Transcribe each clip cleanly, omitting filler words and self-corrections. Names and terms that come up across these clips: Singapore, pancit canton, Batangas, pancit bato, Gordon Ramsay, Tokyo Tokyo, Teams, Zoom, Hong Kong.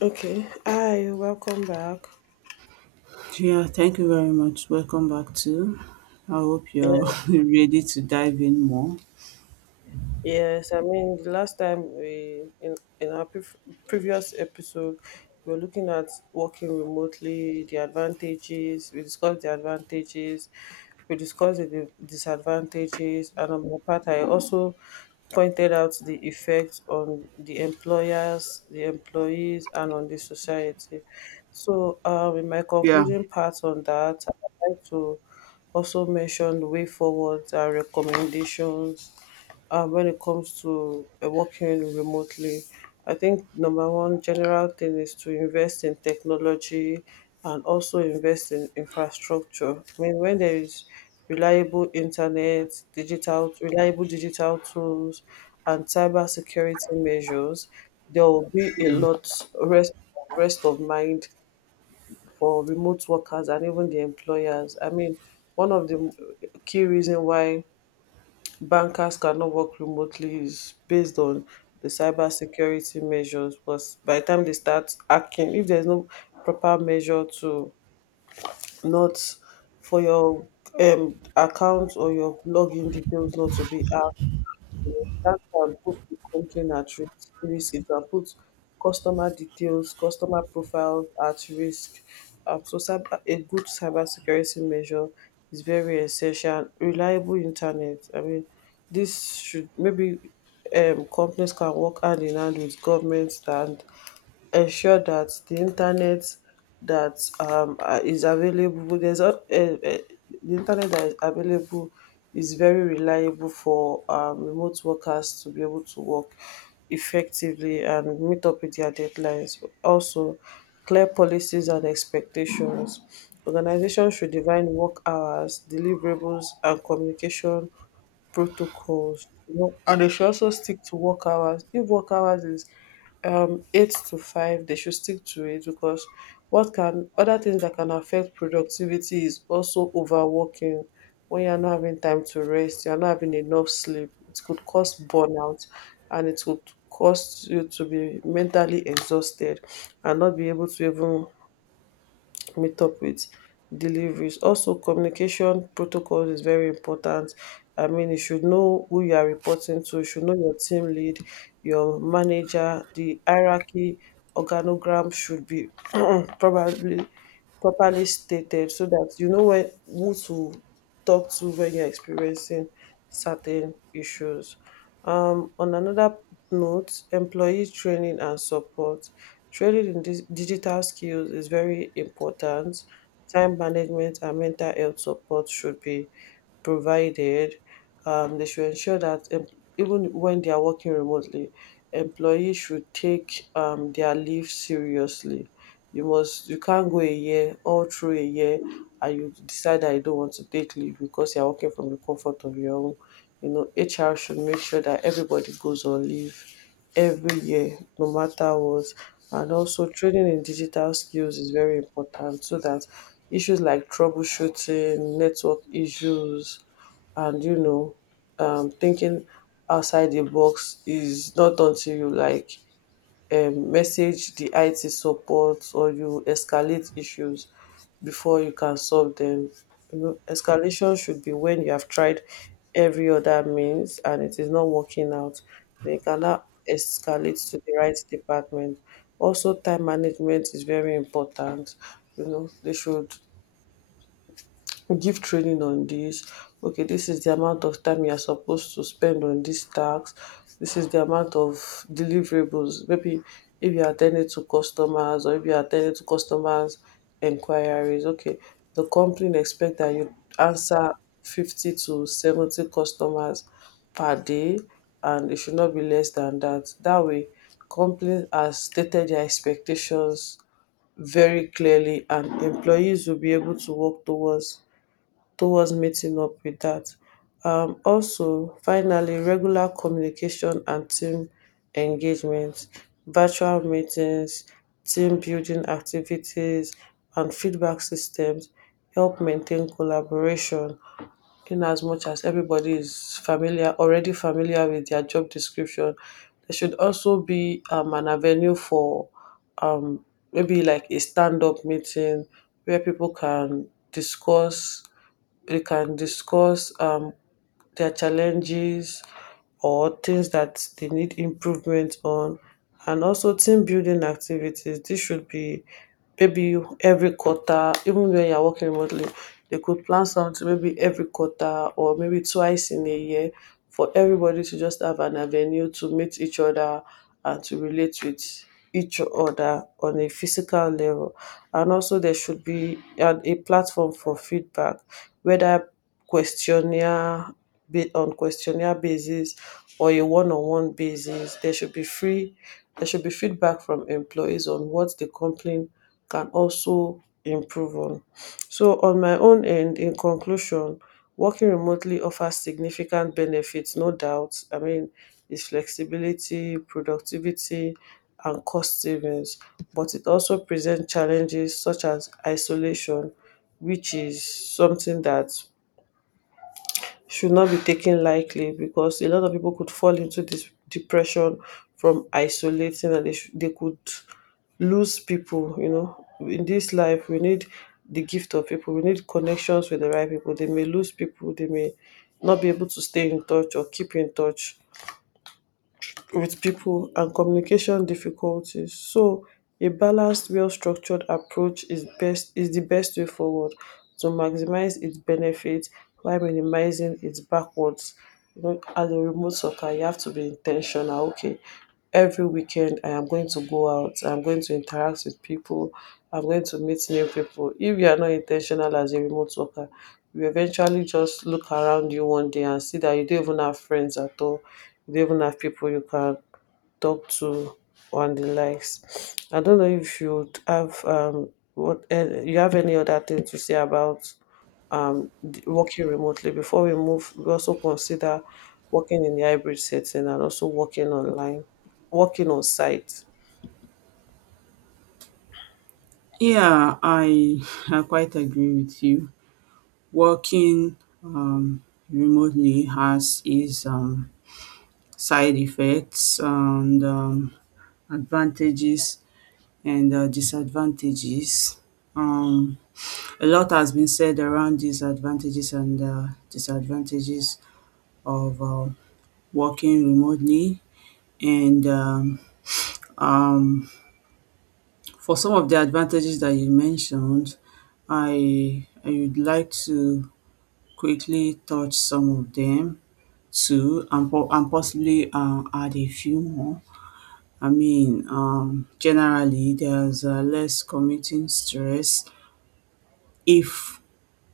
Okay. Hi, welcome back. Yeah, thank you very much. Welcome back to. I hope you're ready to dive in more. Yes, I mean, the last time we in our pref- previous episode, we were looking at working remotely, the advantages. We discussed the advantages, we discussed the disadvantages, and on my part, I also pointed out the effects on the employers, the employees, and on the society. So, in my Yeah, concluding part on that, I'd like to also mention the way forward, our recommendations when it comes to working remotely. I think number one general thing is to invest in technology and also invest in infrastructure. I mean, when there is reliable internet, reliable digital tools, and cyber security measures, there will be a lot rest rest of mind for remote workers and even the employers. I mean, one of the key reason why bankers cannot work remotely is based on the cyber security measures, because by the time they start hacking, if there's no proper measure to not, for your account or your login details not to be hacked, that can put the complaint at risk, it can put customer details, customer profiles at risk. So cyber, a good cyber security measure is very essential. Reliable internet, I mean, this should maybe, companies can work hand in hand with governments and ensure that the internet that is available, the internet that is available is very reliable for remote workers to be able to work effectively and meet up with their deadlines. Also, clear policies and expectations. Organizations should define work hours, deliverables, and communication protocols, you know, and they should also stick to work hours. If work hours is eight to five, they should stick to it, because what can, other things that can affect productivity is also overworking. When you're not having time to rest, you're not having enough sleep, it could cause burnout, and it could cause you to be mentally exhausted and not be able to even meet up with deliveries. Also, communication protocol is very important. I mean, you should know who you are reporting to, you should know your team lead, your manager. The hierarchy organogram should be probably properly stated, so that you know when, who to talk to when you're experiencing certain issues. On another note, employee training and support. Training in dis digital skills is very important. Time management and mental health support should be provided. They should ensure that even when they are working remotely, employees should take their leave seriously. You can't go a year, all through a year, and you decide that you don't want to take leave because you're working from the comfort of your home. You know, HR should make sure that everybody goes on leave every year, no matter what. And also, training in digital skills is very important, so that issues like troubleshooting network issues, and you know, thinking outside the box is not until you like message the IT support or you escalate issues before you can solve them. You know, escalation should be when you have tried every other means and it is not working out. They cannot escalate to the right department. Also, time management is very important. You know, they should give training on this. Okay, this is the amount of time you are supposed to spend on this task, this is the amount of deliverables. Maybe if you are attending to customers, or if you are attending to customers inquiries, okay, the company expect that you answer 50 to 70 customers per day, and it should not be less than that. That way, company has stated their expectations very clearly, and employees will be able to work towards meeting up with that. Also, finally, regular communication and team engagement, virtual meetings, team building activities, and feedback systems help maintain collaboration. In as much as everybody is familiar already familiar with their job description, there should also be an avenue for, um, maybe like a stand-up meeting where people can discuss they can discuss, their challenges or things that they need improvement on. And also team building activities, this should be maybe every quarter. Even when you're working remotely, they could plan something maybe every quarter, or maybe twice in a year, for everybody to just have an avenue to meet each other and to relate with each other on a physical level. And also, there should be a platform for feedback, whether questionnaire on questionnaire basis or a one-on-one basis. There should be feedback from employees on what the company can also improve on. So on my own end, in conclusion, working remotely offers significant benefits, no doubt. I mean, it's flexibility, productivity, and cost savings, but it also presents challenges such as isolation, which is something that should not be taken lightly, because a lot of people could fall into this depression from isolating, and they could lose people. You know, in this life we need the gift of people, we need connections with the right people. They may lose people, they may not be able to stay in touch or keep in touch with people, and communication difficulties. So a balanced, well-structured approach is the best way forward to maximize its benefits while minimizing its backwards. You know, as a remote soccer, you have to be intentional. Okay, every weekend I am going to go out, I'm going to interact with people, I'm going to meet new people. If you are not intentional as a remote worker, you eventually just look around you one day and see that you don't even have friends at all. You don't even have people you can talk to and the likes. I don't know if you would have you have any other thing to say about working remotely, before we move, we also consider working in the hybrid setting, and also working online, working on site. yeah, I I quite agree with you. Working um, remotely has its side effects and advantages and disadvantages. Um, a lot has been said around these advantages and disadvantages of working remotely and Um, for some of the advantages that you mentioned, I would like to quickly touch some of them too, and, and possibly add a few more. I mean, generally, there's less commuting stress if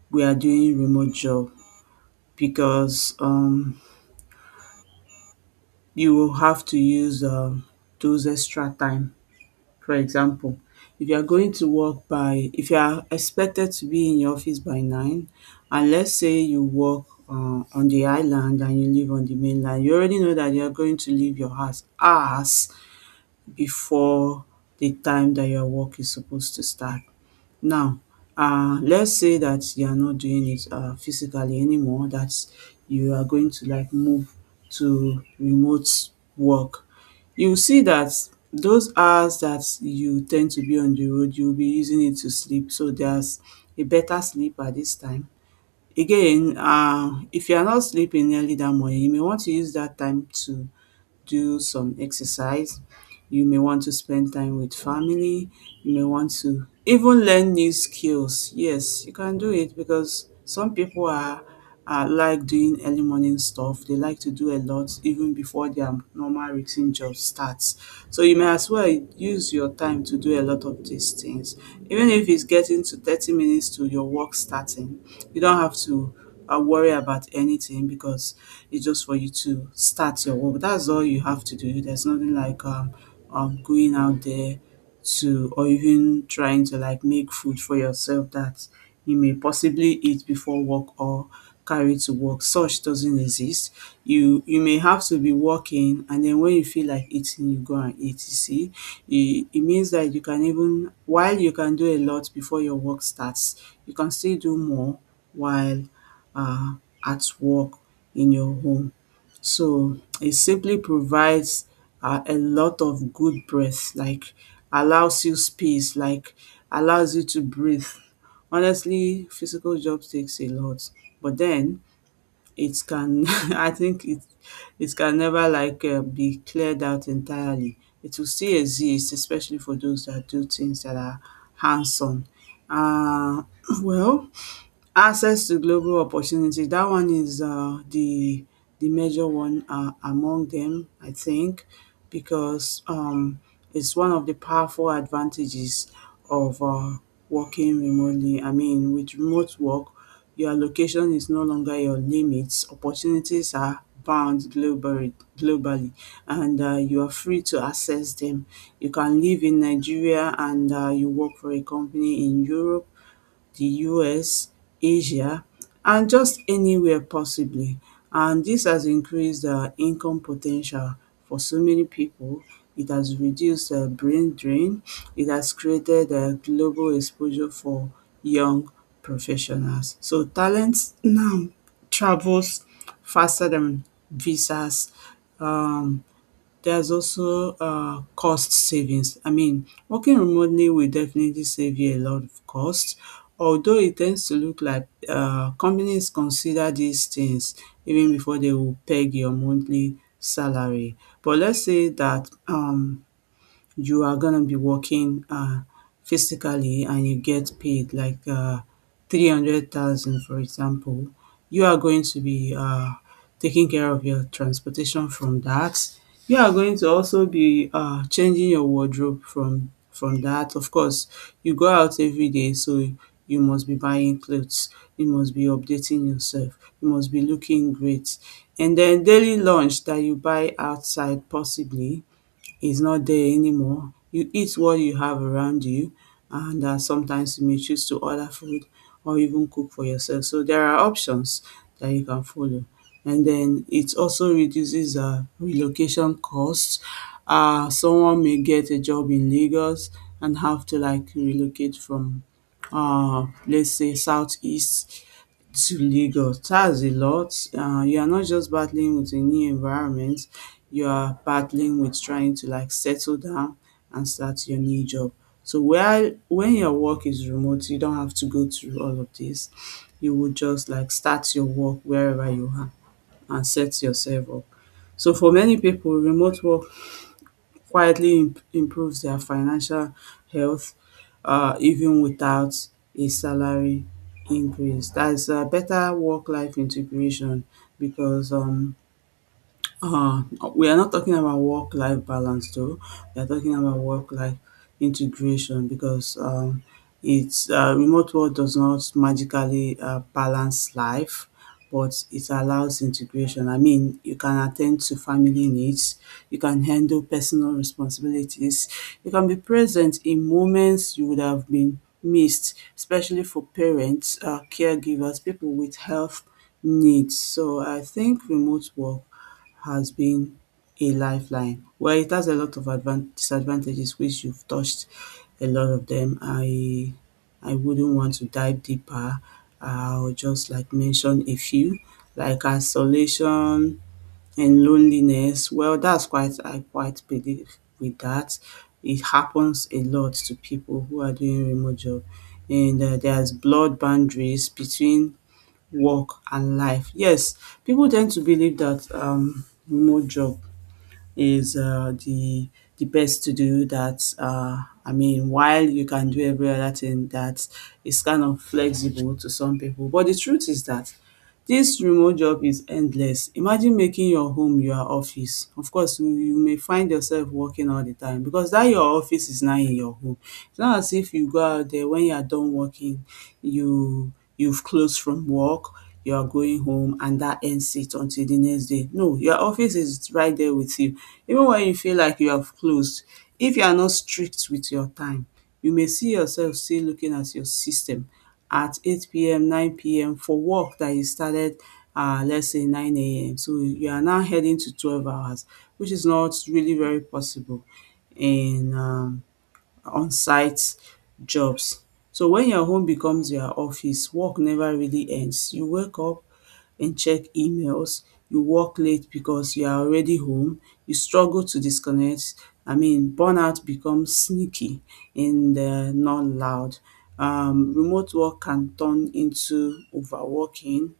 we are doing remote job because you will have to use those extra time. For example, if you are going to work by if you are expected to be in your office by 9, and let's say you work on the island and you live on the mainland, you already know that you are going to leave your house hours before the time that your work is supposed to start. Now, let's say that you are not doing it physically anymore, that you are going to like move to remote work. You will see that those hours that you tend to be on the road, you'll be using it to sleep. So there's a better sleep at this time. Again, if you are not sleeping early that morning, you may want to use that time to do some exercise, you may want to spend time with family, you may want to even learn new skills. Yes, you can do it because some are like doing early morning stuff. They like to do a lot even before their normal routine job starts. So you may as well use your time to do a lot of these things. Even if it's getting to 30 minutes to your work starting, you don't have to worry about anything because it's just for you to start your work. That's all you have to do. There's nothing like going out there to, or even trying to like make food for yourself that you may possibly eat before work or carry to work. Such doesn't exist. You may have to be working, and then when you feel like eating, you go and eat. You see, it means that you can even while you can do a lot before your work starts, you can still do more while uh, at work in your home. So it simply provides a lot of good breath, like allows you space, like allows you to breathe. Honestly, physical job takes a lot, but then it can, I think it can never like be cleared out entirely. It will still exist, especially for those that do things that are hands-on. Uh, well, access to global opportunity, that one is the major one among them, I think, because it's one of the powerful advantages of working remotely. I mean, with remote work, your location is no longer your limits. Opportunities are bound globally, and you are free to access them. You can live in Nigeria and you work for a company in Europe, the US, Asia, and just anywhere possibly. And this has increased income potential for so many people. It has reduced brain drain. It has created a global exposure for young professionals. So talent now travels faster than visas. Um, There's also cost savings. I mean, working remotely will definitely save you a lot of cost, although it tends to look like companies consider these things even before they will peg your monthly salary. But let's say that you are gonna be working physically and you get paid like 300,000, for example. You are going to be taking care of your transportation from that. You are going to also be changing your wardrobe from that. Of course, you go out every day, so you must be buying clothes, you must be updating yourself, you must be looking great. And then daily lunch that you buy outside possibly is not there anymore. You eat what you have around you, and sometimes you may choose to order food or even cook for yourself. So there are options that you can follow. And then it also reduces relocation costs. Someone may get a job in Lagos and have to like relocate from, let's say, southeast to Lagos. That's a lot. You are not just battling with a new environment, you are battling with trying to like settle down and start your new job. So while when your work is remote, you don't have to go through all of this. You would just like start your work wherever you are and set yourself up. So for many people, remote work quietly improves their financial health even without a salary increase. That's a better work life integration, because uh, we are not talking about work life balance though. We are talking about work life integration because it's remote work does not magically balance life, but it allows integration. I mean, you can attend to family needs, you can handle personal responsibilities, you can be present in moments you would have been missed, especially for parents, caregivers, people with health needs. So I think remote work has been a lifeline. Well, it has a lot of disadvantages, which you've touched a lot of them. I wouldn't want to dive deeper. I'll just like mention a few, like isolation and loneliness. Well, that's quite I quite believe with that. It happens a lot to people who are doing remote job, and there's blood boundaries between work and life. Yes, people tend to believe that remote job is the best to do. That I mean, while you can do every other thing, that is kind of flexible to some people. But the truth is that this remote job is endless. Imagine making your home your office. Of course, you may find yourself working all the time because that your office is now in your home. It's not as if you go out there when you are done working, you've closed from work, you are going home and that ends it until the next day. No, your office is right there with you. Even when you feel like you have closed, if you are not strict with your time, you may see yourself still looking at your system at 8 p.m., 9 p.m. for work that you started, let's say 9 a.m. So you are now heading to 12 hours, which is not really very possible in on-site jobs. So when your home becomes your office, work never really ends. You wake up and check emails, you work late because you are already home, you struggle to disconnect. I mean, burnout becomes sneaky and not loud. Remote work can turn into overworking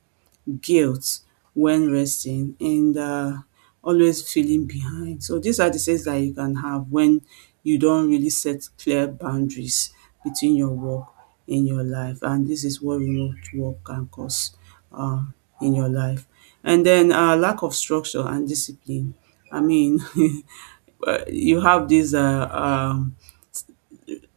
guilt when resting, and always feeling behind. So these are the things that you can have when you don't really set clear boundaries between your work and your life. And this is what remote work can cause uh, in your life. And then lack of structure and discipline. I mean, you have this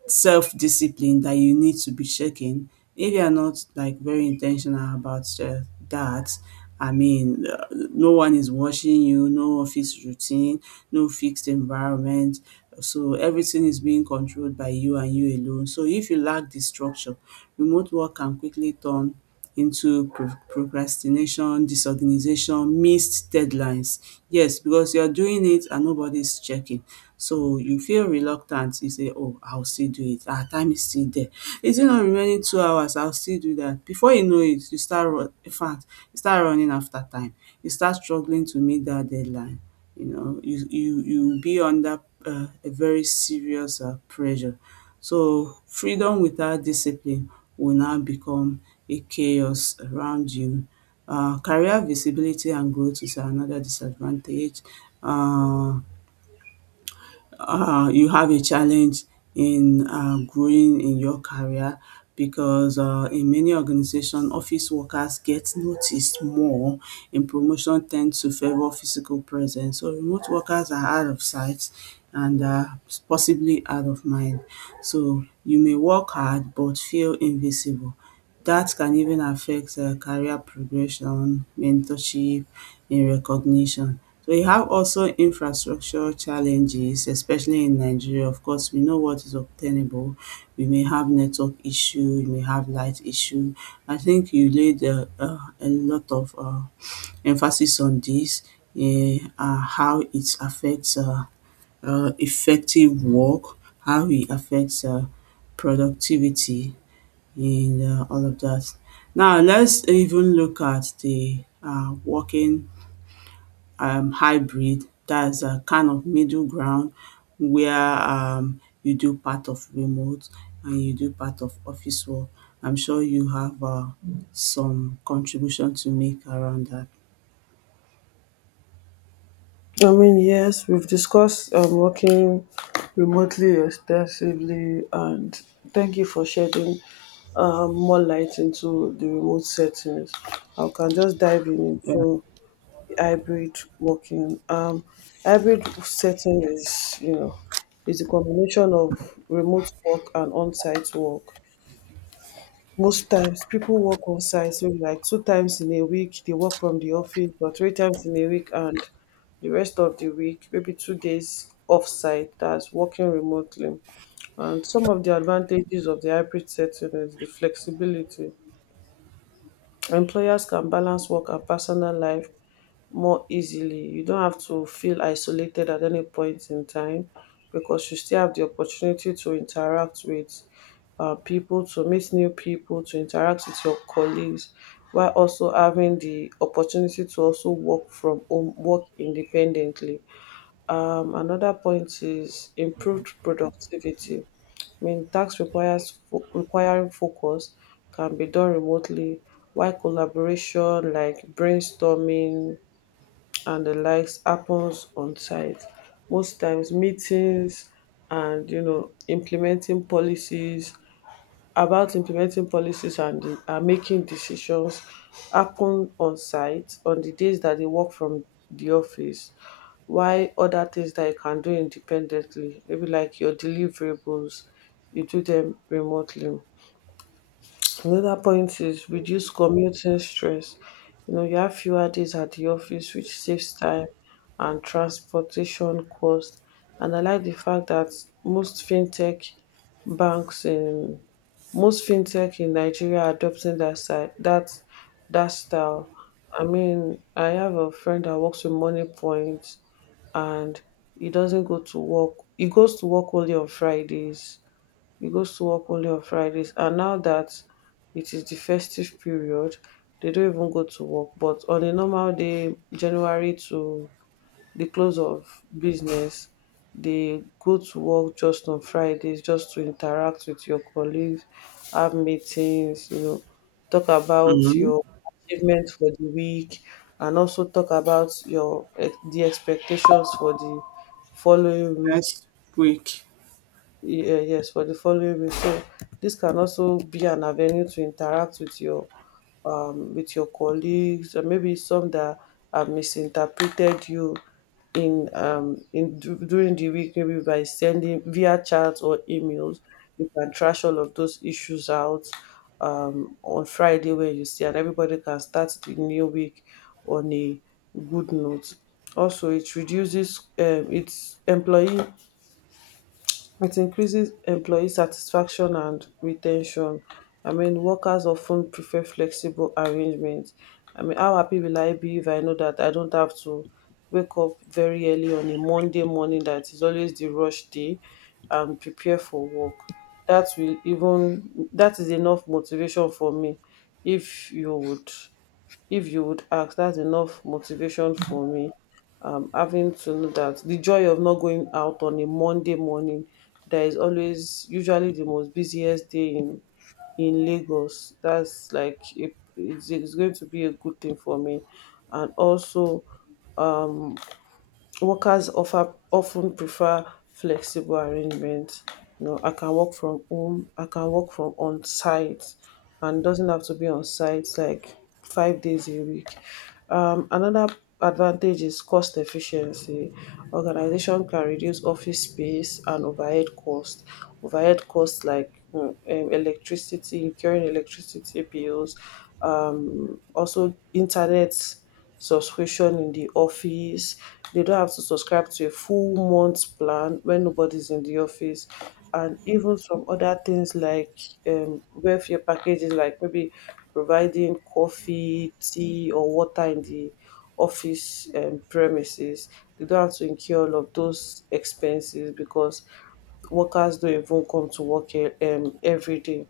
self-discipline that you need to be checking. If you are not like very intentional about that, I mean, no one is watching you, no office routine, no fixed environment. So everything is being controlled by you and you alone. So if you lack the structure, remote work can quickly turn into procrastination, disorganization, missed deadlines. Yes, because you're doing it and nobody's checking. So you feel reluctant. You say, oh, I'll still do it. Our time is still there. Is it not remaining 2 hours? I'll still do that. Before you know it, you start you start running after time. You start struggling to meet that deadline. You know, you be under a very serious pressure. So freedom without discipline will now become a chaos around you. Career visibility and growth is another disadvantage. Uh, you have a challenge in growing in your career because in many organizations, office workers get noticed more, and promotion tends to favor physical presence. So remote workers are out of sight and possibly out of mind. So you may work hard but feel invisible. That can even affect career progression, mentorship, and recognition. So you have also infrastructure challenges, especially in Nigeria. Of course, we know what is obtainable. We may have network issue, we may have light issue. I think you laid a lot of emphasis on this, how it affects effective work, how it affects productivity in all of that. Now, let's even look at the working hybrid, that's a kind of middle ground where you do part of remote and you do part of office work. I'm sure you have some contribution to make around that. I mean, yes, we've discussed working remotely extensively, and thank you for shedding more light into the remote settings. I can just dive in into Yeah. hybrid working. Hybrid setting is, you know, is a combination of remote work and on-site work. Most times, people work on site, maybe like 2 times in a week. They work from the office, or 3 times in a week, and the rest of the week, maybe 2 days off site. That's working remotely. And some of the advantages of the hybrid setting is the flexibility. Employers can balance work and personal life more easily. You don't have to feel isolated at any point in time, because you still have the opportunity to interact with people, to meet new people, to interact with your colleagues, while also having the opportunity to also work from home, work independently. Another point is improved productivity. I mean, requiring focus can be done remotely, while collaboration like brainstorming and the likes happens on site. Most times meetings, and you know, implementing policies, and making decisions happen on site, on the days that they work from the office, while other things that you can do independently, maybe like your deliverables, you do them remotely. Another point is reduce commuting stress. You know, you have fewer days at the office, which saves time and transportation cost. And I like the fact that most fintech banks in most fintech in Nigeria are adopting that that style. I mean, I have a friend that works with Money Point, and he doesn't go to work. He goes to work only on Fridays. And now that it is the festive period, they don't even go to work. But on a normal day, January to the close of business, they go to work just on Fridays, just to interact with your colleagues, have meetings, you know, talk about Mm-hmm. your achievements for the week, and also talk about your the expectations for the following week. Next week. Yeah, yes, for the following week. So this can also be an avenue to interact with your colleagues, or maybe some that have misinterpreted you during the week, maybe by sending via chat or emails. You can trash all of those issues out on Friday when you see, and everybody can start the new week on a good note. Also, it increases employee satisfaction and retention. I mean, workers often prefer flexible arrangements. I mean, how happy will I be if I know that I don't have to wake up very early on a Monday morning, that is always the rush day, and prepare for work? That will even That is enough motivation for me. If you would if you would ask, that's enough motivation for me. Having to know that the joy of not going out on a Monday morning, there is always usually the most busiest day in Lagos. That's like it's going to be a good thing for me, and also um workers often prefer flexible arrangements. You know, I can work from home, I can work from on site, and doesn't have to be on site like 5 days a week. Another advantage is cost efficiency. Organization can reduce office space and overhead cost. Overhead costs like electricity, incurring electricity bills, also internet subscription in the office. They don't have to subscribe to a full month plan when nobody's in the office. And even some other things like welfare packages, like maybe providing coffee, tea, or water in the office premises. They don't have to incur all of those expenses because workers don't even come to work every day.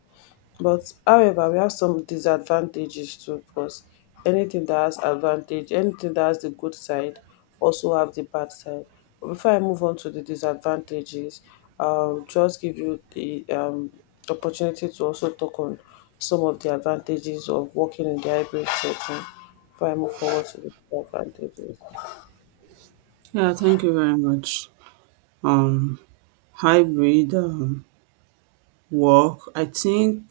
But however, we have some disadvantages too, because anything that has advantage, anything that has the good side also have the bad side. But before I move on to the disadvantages, just give you the opportunity to also talk on some of the advantages of working in the hybrid setting before I move forward to the advantages. Yeah, thank you very much. Um, Hybrid work, I think,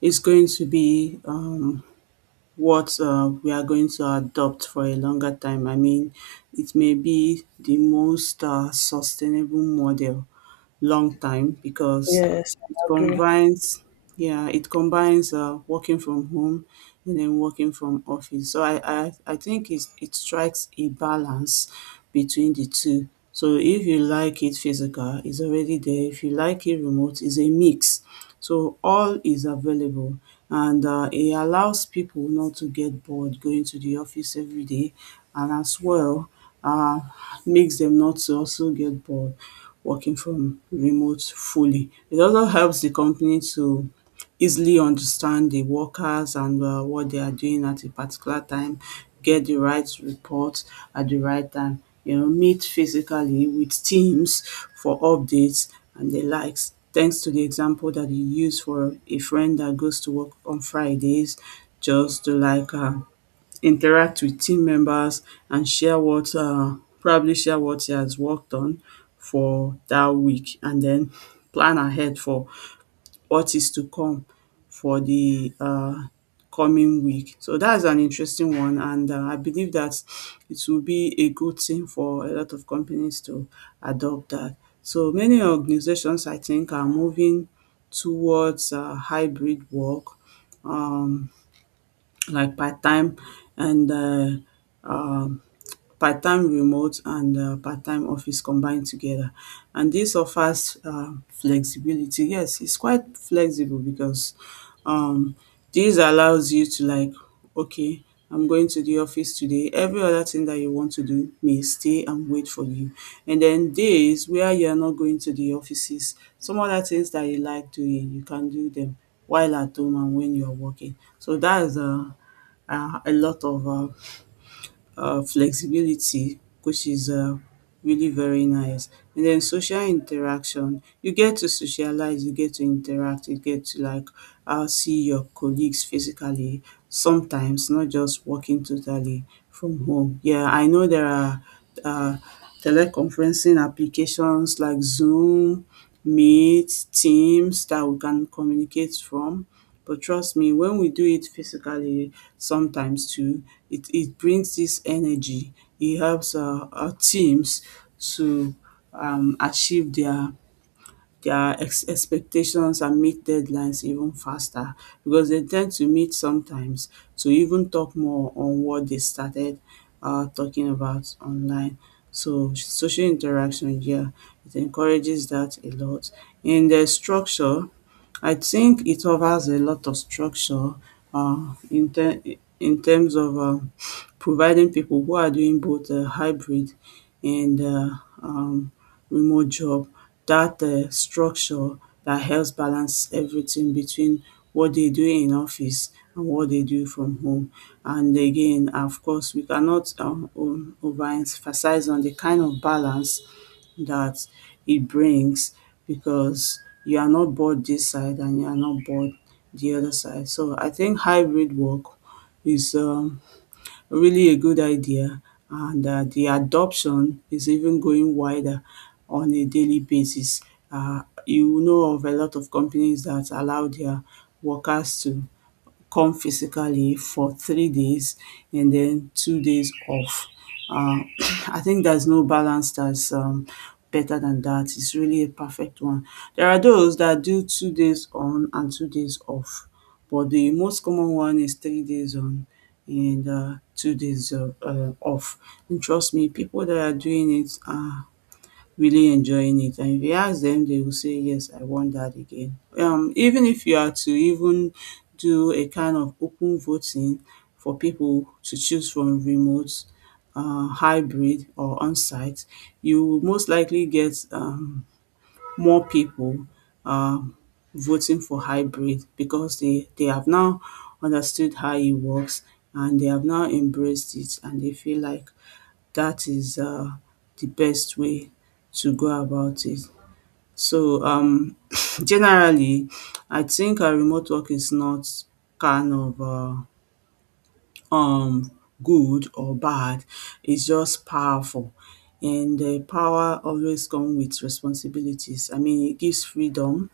is going to be we are going to adopt for a longer time. I mean, it may be the most sustainable model long time because Yes, it I agree. combines, yeah, it combines working from home and then working from office. So I think it's, it strikes a balance between the two. So if you like it physical, it's already there. If you like it remote, it's a mix. So all is available, and it allows people not to get bored going to the office every day, and as well uh, makes them not to also get bored working from remote fully. It also helps the company to easily understand the workers and what they are doing at a particular time, get the right report at the right time, you know, meet physically with teams for updates and the likes. Thanks to the example that you use for a friend that goes to work on Fridays just to like interact with team members and share what probably share what he has worked on for that week, and then plan ahead for what is to come for the coming week. So that's an interesting one, and I believe that it will be a good thing for a lot of companies to adopt that. So many organizations, I think, are moving towards hybrid work, um like part time and um, part-time remote and part-time office combined together, and this offers flexibility. Yes, it's quite flexible because um this allows you to like, okay, I'm going to the office today. Every other thing that you want to do may stay and wait for you. And then days where you are not going to the offices, some other things that you like doing, you can do them while at home and when you are working. So that is a lot of flexibility, which is really very nice. And then social interaction, you get to socialize, you get to interact, you get to like see your colleagues physically sometimes, not just working totally from home. Yeah, I know there are uh, teleconferencing applications like Zoom, Meet, Teams that we can communicate from. But trust me, when we do it physically sometimes too, it brings this energy. It helps our teams to achieve their expectations and meet deadlines even faster because they tend to meet sometimes to even talk more on what they started talking about online. So social interaction, yeah, it encourages that a lot. In the structure, I think it offers a lot of structure uh, in, ter- in terms of providing people who are doing both hybrid and um, remote job, that structure that helps balance everything between what they do in office and what they do from home. And again, of course, we cannot overemphasize on the kind of balance that it brings because you are not bored this side and you are not bored the other side. So I think hybrid work is really a good idea, and the adoption is even going wider on a daily basis. You know of a lot of companies that allow their workers to come physically for 3 days and then 2 days off. Um, I think there's no balance that's better than that. It's really a perfect one. There are those that do 2 days on and 2 days off, but the most common one is 3 days on and 2 days off. And trust me, people that are doing it are really enjoying it, and if you ask them, they will say yes, I want that again. Even if you are to even do a kind of open voting for people to choose from remote, hybrid or on-site, you will most likely get more people um voting for hybrid because they have now understood how it works, and they have now embraced it and they feel like that is the best way to go about it. So generally, I think remote work is not kind of um, good or bad. It's just powerful, and the power always comes with responsibilities. I mean, it gives freedom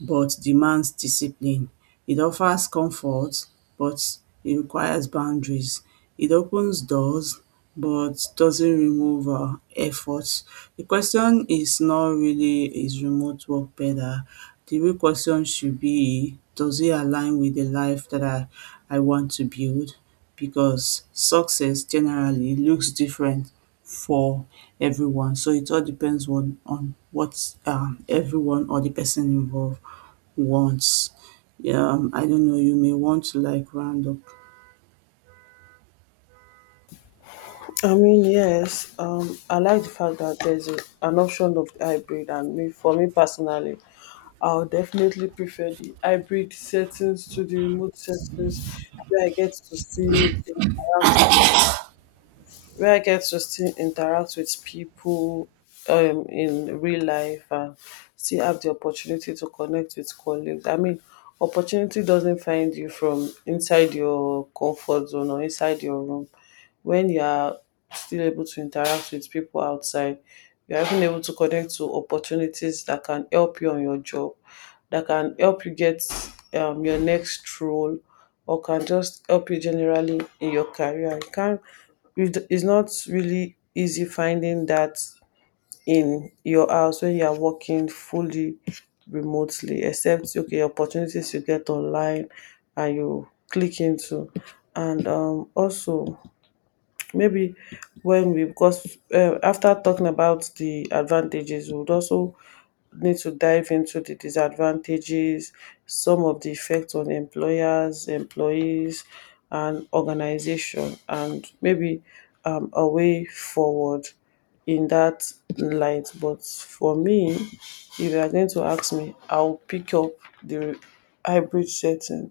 but demands discipline. It offers comfort, but it requires boundaries. It opens doors, but doesn't remove effort. The question is not really, is remote work better. The real question should be, does it align with the life that I want to build? Because success generally looks different for everyone. So it all depends on what everyone or the person involved wants. I don't know, you may want to like round up. I mean, yes, I like the fact that there's a, an option of the hybrid, and me, for me personally, I'll definitely prefer the hybrid settings to the remote settings, where I get to see the around me, where I get to still interact with people in real life and still have the opportunity to connect with colleagues. I mean, opportunity doesn't find you from inside your comfort zone or inside your room. When you are still able to interact with people outside, you are even able to connect to opportunities that can help you on your job, that can help you get your next role, or can just help you generally in your career. You it's not really easy finding that in your house when you are working fully remotely, except okay opportunities you get online and you click into, and also maybe when we, because after talking about the advantages, we would also need to dive into the disadvantages, some of the effects on employers, employees, and organization, and maybe a way forward in that light. But for me, if you are going to ask me, I'll pick up the hybrid setting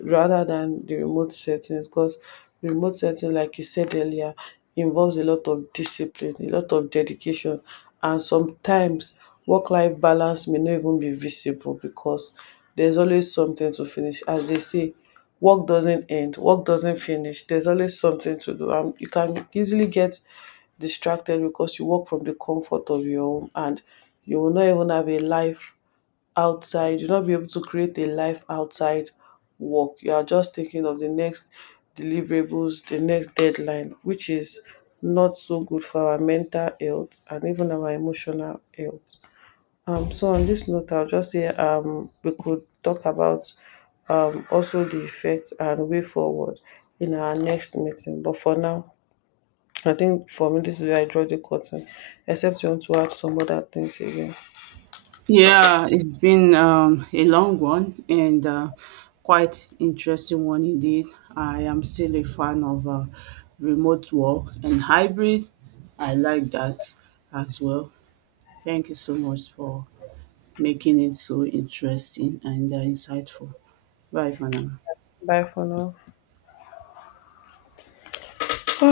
rather than the remote settings, because remote setting, like you said earlier, involves a lot of discipline, a lot of dedication, and sometimes work life balance may not even be visible, because there's always something to finish. As they say, work doesn't end, work doesn't finish, there's always something to do. You can easily get distracted because you work from the comfort of your home, and you will not even have a life outside, you'll not be able to create a life outside work, you are just thinking of the next deliverables, the next deadline, which is not so good for our mental health and even our emotional health. So on this note, I'll just say we could talk about also the effect and way forward in our next meeting, but for now, I think for me this is where I draw the curtain, except you want to add some other things again. Yeah, it's been a long one and quite interesting one indeed. I am still a fan of remote work and hybrid. I like that as well. Thank you so much for making it so interesting and insightful. Bye for now. Bye for now.